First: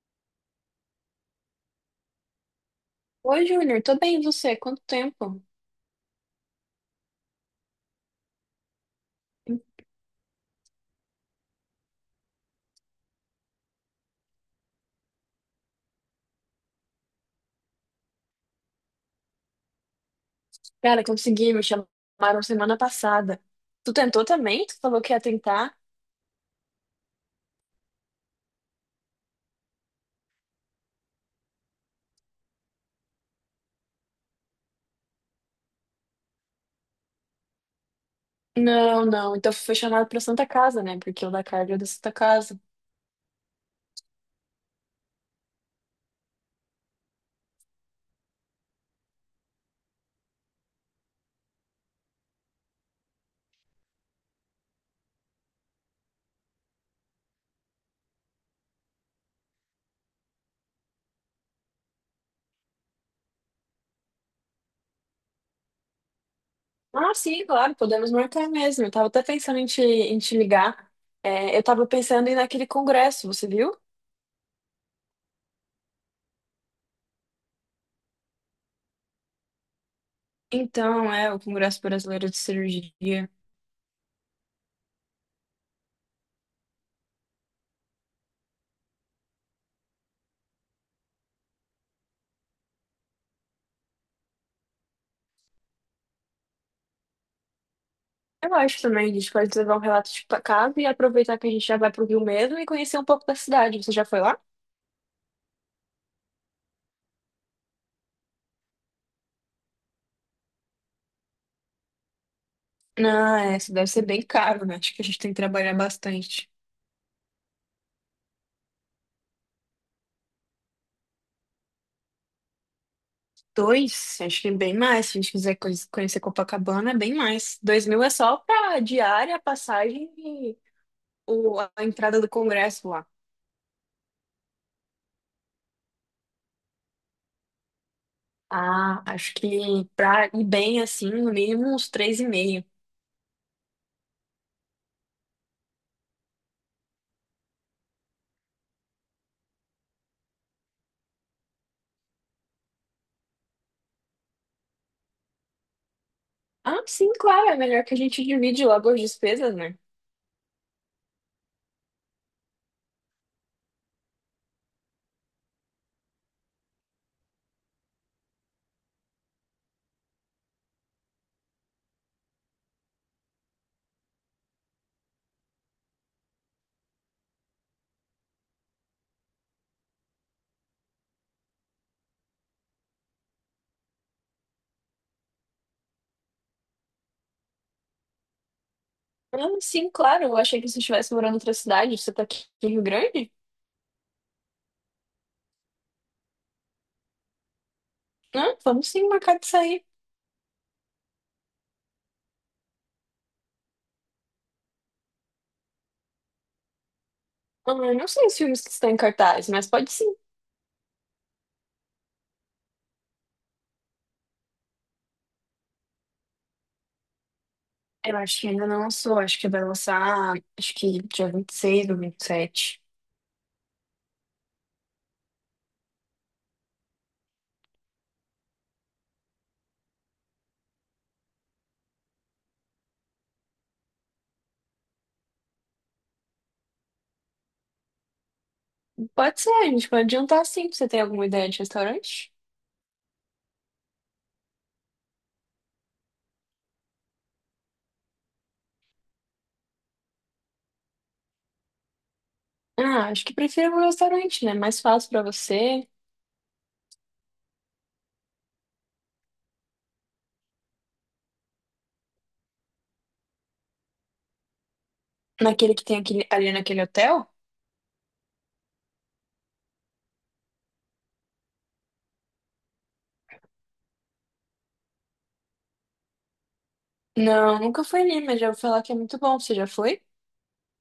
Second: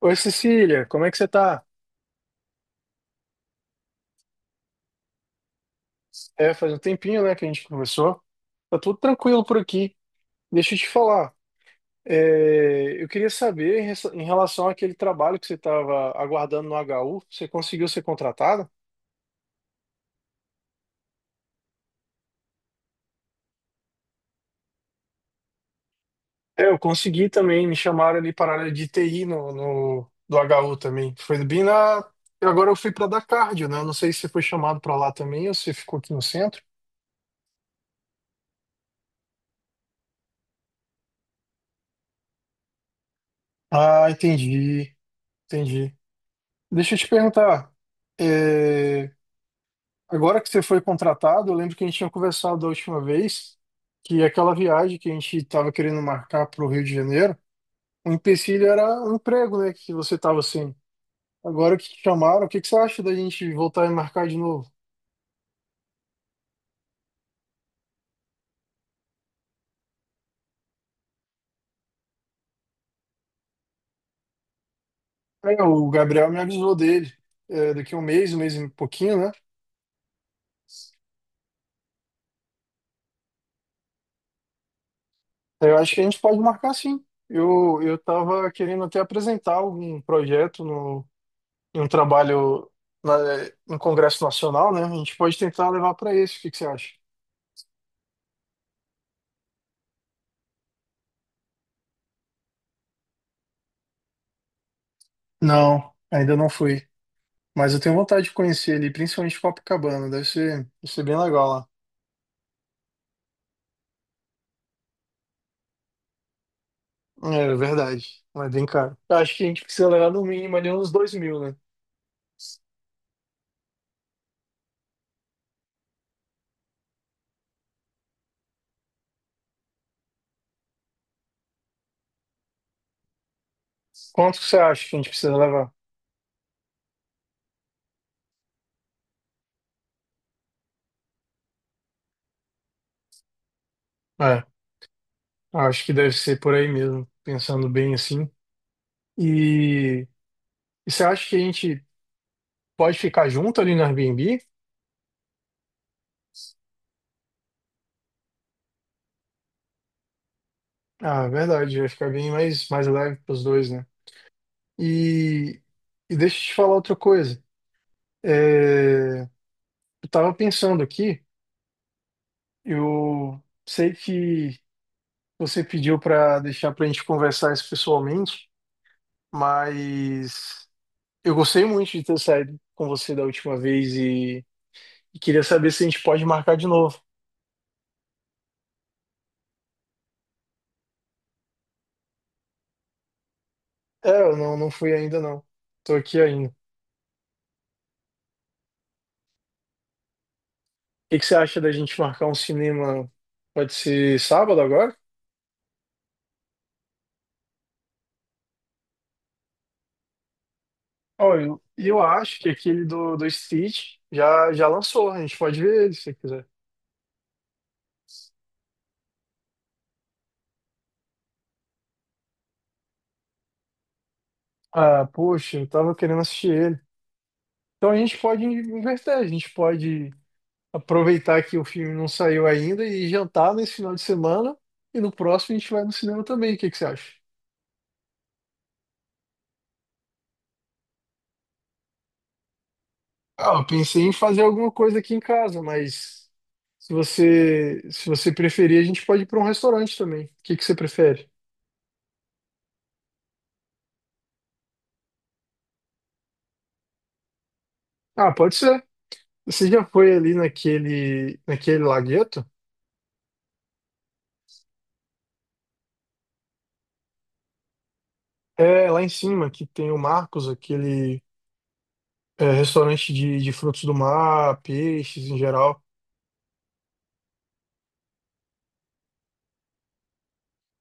Oi, Cecília, como é que você tá? Oi, Júnior, tô bem, e você? Quanto tempo? É, faz um tempinho, né, que a gente conversou. Tá tudo tranquilo por aqui. Deixa eu te falar. Eu queria saber em relação àquele trabalho que você estava aguardando no HU, você conseguiu ser contratada? Cara, consegui, me chamaram semana passada. Tu tentou também? Tu falou que ia tentar? É, eu consegui também, me chamaram ali para a área de TI do HU também. Foi bem na. Eu Agora eu fui para dar cardio, né? Eu não sei se você foi chamado para lá também ou se ficou aqui no centro. Não, não, então foi chamado pra Santa Casa, né? Porque o da Carga é da Santa Casa. Ah, entendi, entendi. Deixa eu te perguntar. é, Agora que você foi contratado, eu lembro que a gente tinha conversado da última vez que aquela viagem que a gente estava querendo marcar para o Rio de Janeiro, o empecilho era o emprego, né? Que você estava assim. Agora que te chamaram, o que que você acha da gente voltar e marcar de novo? Ah, sim, claro, podemos marcar mesmo. Eu tava até pensando em te ligar. É, eu tava pensando em ir naquele congresso, você viu? É, o Gabriel me avisou dele, daqui a um mês e pouquinho, né? Então, é, o Congresso Brasileiro de Cirurgia. É, eu acho que a gente pode marcar sim. Eu estava querendo até apresentar algum projeto no em um trabalho na, no Congresso Nacional, né? A gente pode tentar levar para esse. O que que você acha? Eu acho também, a gente pode levar um relato de casa e aproveitar que a gente já vai pro Rio mesmo e conhecer um pouco da cidade. Você já foi lá? Não, ainda não fui. Mas eu tenho vontade de conhecer ali, principalmente Copacabana. Deve ser bem legal lá. Ah, é, isso deve ser bem caro, né? Acho que a gente tem que trabalhar bastante. É verdade, mas bem caro. Eu acho que a gente precisa levar no mínimo ali uns 2 mil, né? Dois, acho que bem mais. Se a gente quiser conhecer Copacabana, é bem mais. 2000 é só pra diária, passagem e a entrada do Congresso lá. Quanto que você acha que a gente precisa levar? Ah, acho que pra ir bem assim, no mínimo uns três e meio. É, acho que deve ser por aí mesmo, pensando bem assim. E, e você acha que a gente pode ficar junto ali no Airbnb? Ah, sim, claro, é melhor que a gente divide logo as despesas, né? Ah, verdade, vai ficar bem mais leve para os dois, né? E, e deixa eu te falar outra coisa. É, eu tava pensando aqui. Eu sei que você pediu para deixar para a gente conversar isso pessoalmente, mas eu gostei muito de ter saído com você da última vez e queria saber se a gente pode marcar de novo. Ah, sim, claro, eu achei que você estivesse morando em outra cidade. Você tá aqui em Rio Grande? É, eu não fui ainda não. Tô aqui ainda. O Ah, vamos sim marcar de sair. que que você acha da gente marcar um cinema? Pode ser sábado agora? Ah, eu não sei os filmes que estão em cartaz, mas pode sim. Olha, eu acho que aquele do Stitch já lançou. A gente pode ver ele se você quiser. Eu acho que ainda não lançou, acho que vai lançar, acho que dia 26 ou 27. Ah, poxa, eu tava querendo assistir ele. Então a gente pode inverter, a gente pode aproveitar que o filme não saiu ainda e jantar nesse final de semana. E no próximo a gente vai no cinema também. O que que você acha? Pode ser, a gente pode adiantar sim. Você tem alguma ideia de restaurante? Ah, eu pensei em fazer alguma coisa aqui em casa, mas se você preferir, a gente pode ir para um restaurante também. O que que você prefere? Ah, acho que prefiro um restaurante, né? Mais fácil pra você. Ah, pode ser. Você já foi ali naquele lagueto? Naquele que tem aquele, ali naquele hotel? É, lá em cima, que tem o Marcos, aquele é restaurante de frutos do mar, peixes em geral. Não, nunca fui ali, mas já vou falar que é muito bom. Você já foi?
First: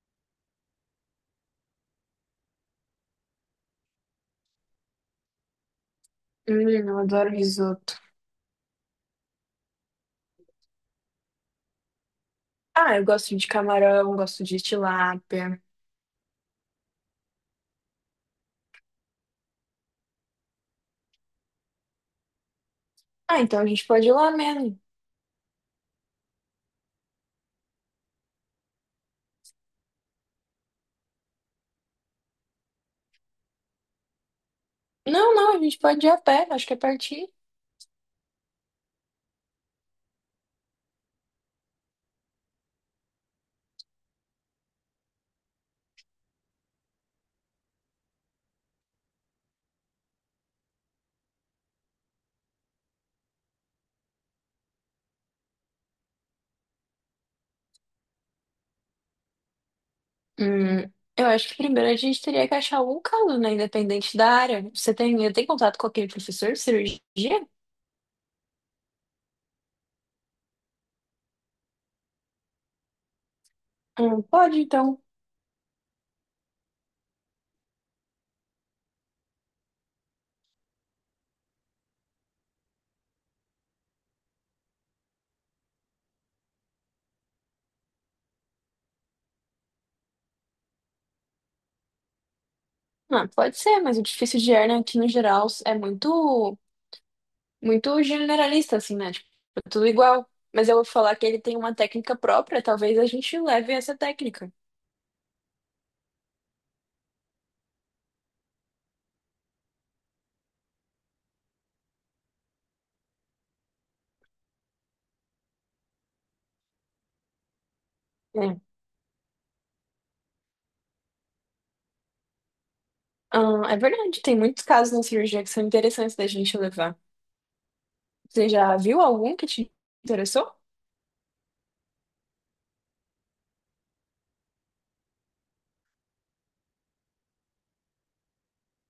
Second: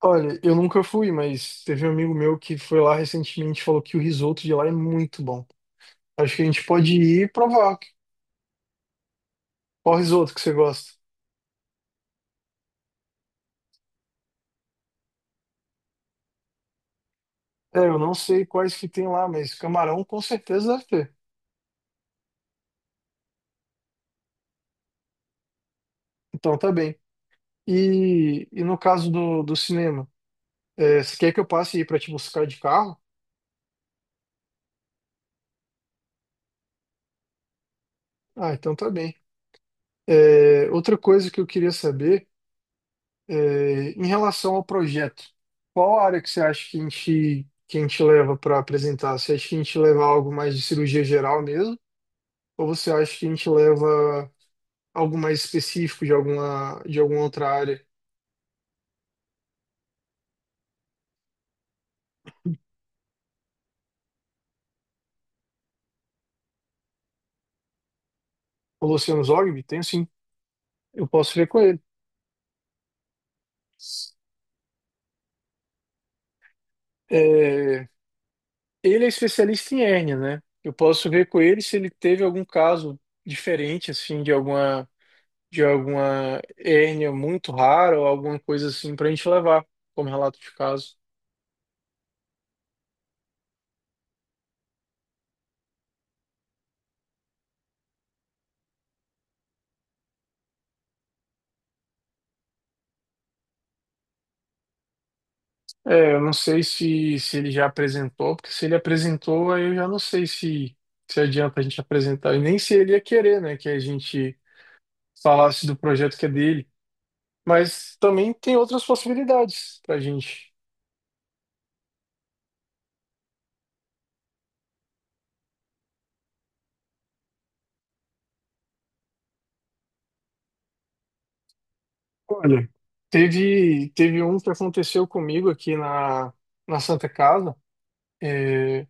Olha, eu nunca fui, mas teve um amigo meu que foi lá recentemente e falou que o risoto de lá é muito bom. Acho que a gente pode Eu ir e adoro provar risoto. qual risoto que você gosta. Ah, eu gosto de camarão, gosto de tilápia. É, eu não sei quais que tem lá, mas camarão com certeza deve ter. Ah, então a gente pode ir lá mesmo. Então tá bem. E no caso do cinema, você quer que eu passe aí pra te buscar de carro? Não, não, a gente pode ir a pé, acho que é pertinho. Ah, então tá bem. É, outra coisa que eu queria saber. É, em relação ao projeto, qual área que você acha que que a gente leva para apresentar? Você acha que a gente leva algo mais de cirurgia geral mesmo? Ou você acha que a gente leva algo mais específico de alguma outra área? Hum, eu acho que primeiro a gente teria que achar algum caso, né? Independente da área. Você tem, tem contato com aquele professor de cirurgia? O Luciano Zogby? Tenho sim, eu posso ver com ele. Pode, então. É, ele é especialista em hérnia, né? Eu posso ver com ele se ele teve algum caso diferente, assim, de alguma hérnia muito rara ou alguma coisa assim para a gente levar como relato de caso. Ah, pode ser, mas o difícil de hernia aqui no geral é muito, muito generalista, assim, né? Tipo, é tudo igual. Mas eu vou falar que ele tem uma técnica própria, talvez a gente leve essa técnica. Eu não sei se ele já apresentou, porque se ele apresentou, aí eu já não sei se adianta a gente apresentar, e nem se ele ia querer, né, que a gente falasse do projeto que é dele. Mas também tem É. outras possibilidades para a gente. Ah, é verdade, tem muitos casos na cirurgia que são interessantes da gente levar. Você já viu algum que te interessou? Olha, teve um que aconteceu comigo aqui na Santa Casa. É,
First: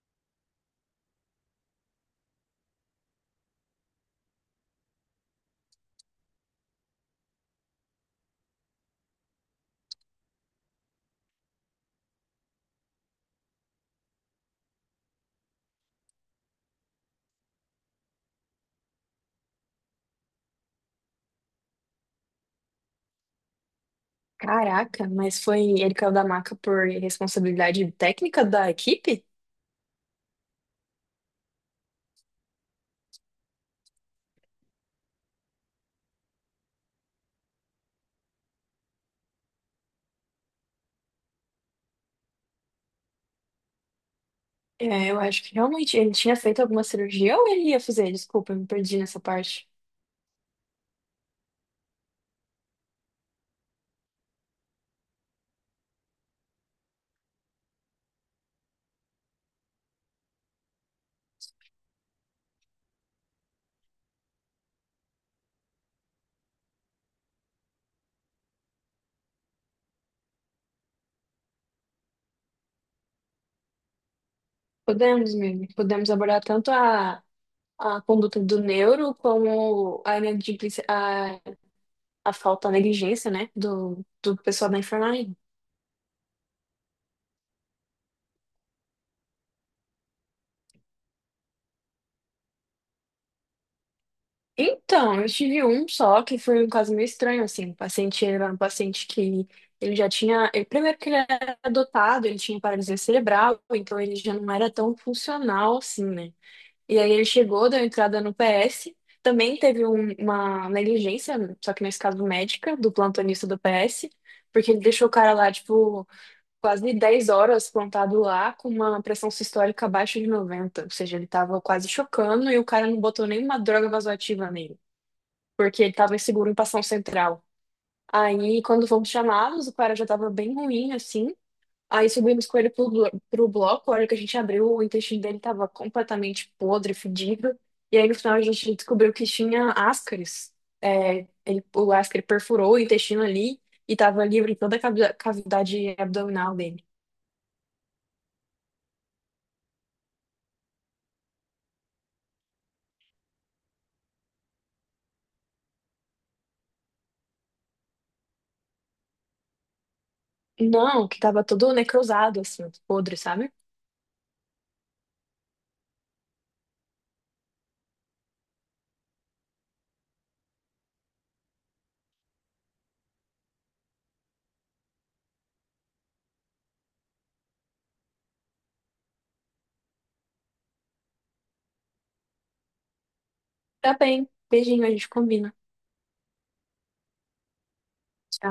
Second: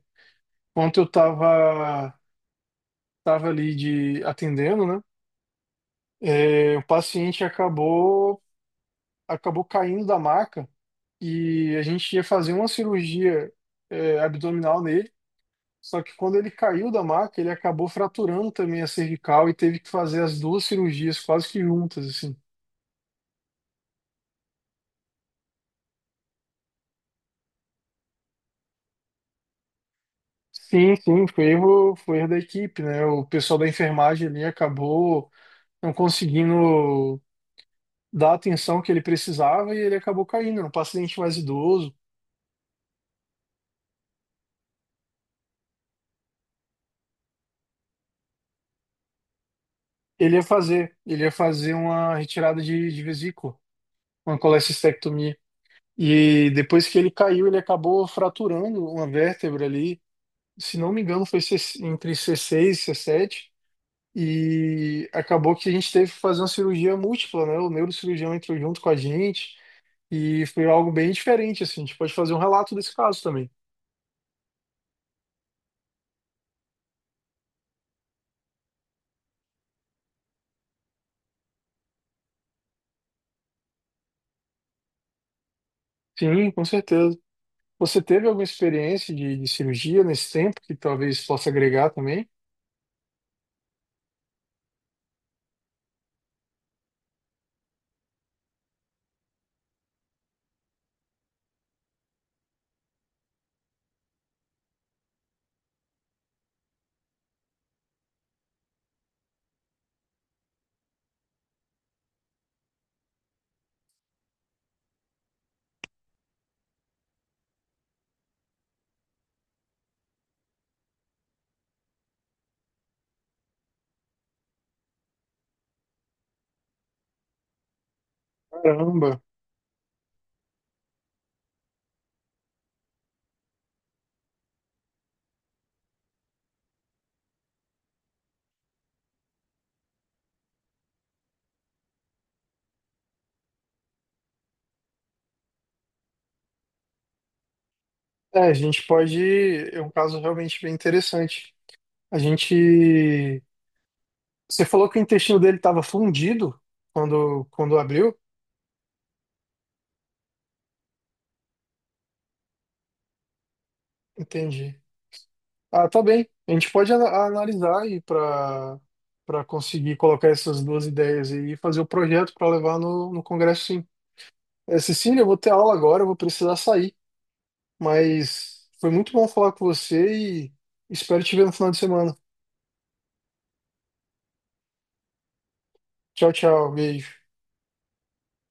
ontem eu estava tava tava ali de atendendo, né? É, o paciente acabou caindo da maca. E a gente ia fazer uma cirurgia abdominal nele. Só que quando ele caiu da maca, ele acabou fraturando também a cervical e teve que fazer as duas cirurgias quase que juntas, assim. Caraca, mas foi ele caiu da maca por responsabilidade técnica da equipe? Sim, sim, foi erro da equipe, né? O pessoal da enfermagem ali acabou não conseguindo dar a atenção que ele precisava e ele acabou caindo. Era um paciente mais idoso. É, eu acho que realmente ele tinha feito alguma cirurgia ou ele ia fazer? Desculpa, eu me perdi nessa parte. Ele ia fazer uma retirada de vesícula, uma colecistectomia. E depois que ele caiu, ele acabou fraturando uma vértebra ali. Se não me engano, foi entre C6 e C7. E acabou que a gente teve que fazer uma cirurgia múltipla, né? O neurocirurgião entrou junto com a gente. E foi algo bem diferente, assim. A gente pode fazer um relato desse caso também. Podemos, mesmo. Podemos abordar tanto a conduta do neuro como glicosilase, a falta, a negligência, né, do pessoal da enfermagem. Sim, com certeza. Você teve alguma experiência de cirurgia nesse tempo que talvez possa agregar também? Então, eu tive um só que foi um caso meio estranho, assim. O paciente era um paciente que ele já tinha. Primeiro que ele era adotado, ele tinha paralisia cerebral, então ele já não era tão funcional assim, né? E aí ele chegou, deu entrada no PS, também teve uma negligência, só que nesse caso médica, do plantonista do PS, porque ele deixou o cara lá, tipo, quase 10 horas plantado lá com uma pressão sistólica abaixo de 90. Ou seja, ele estava quase chocando e o cara não botou nenhuma droga vasoativa nele, porque ele estava inseguro em passão central. Aí, quando fomos Caramba! chamados, o cara já estava bem ruim, assim. Aí subimos com ele pro bloco. A hora que a gente abriu, o intestino dele estava completamente podre, fedido. E aí, no final, a gente descobriu que tinha ascaris. É, ele, o ascaris perfurou o intestino ali e estava livre em toda a cavidade abdominal dele. É, a gente pode. É um caso realmente bem interessante. A gente Você falou que o intestino dele estava fundido quando abriu? Não, que tava todo necrosado, assim, podre, sabe? Entendi. Ah, tá bem. A gente pode analisar aí para conseguir colocar essas duas ideias aí e fazer o projeto para levar no congresso, sim. É, Cecília, eu vou ter aula agora, eu vou precisar sair. Mas foi muito bom falar com você e espero te ver no final de semana. Tá bem. Beijinho, a gente combina. Tchau, tchau. Beijo. Tchau.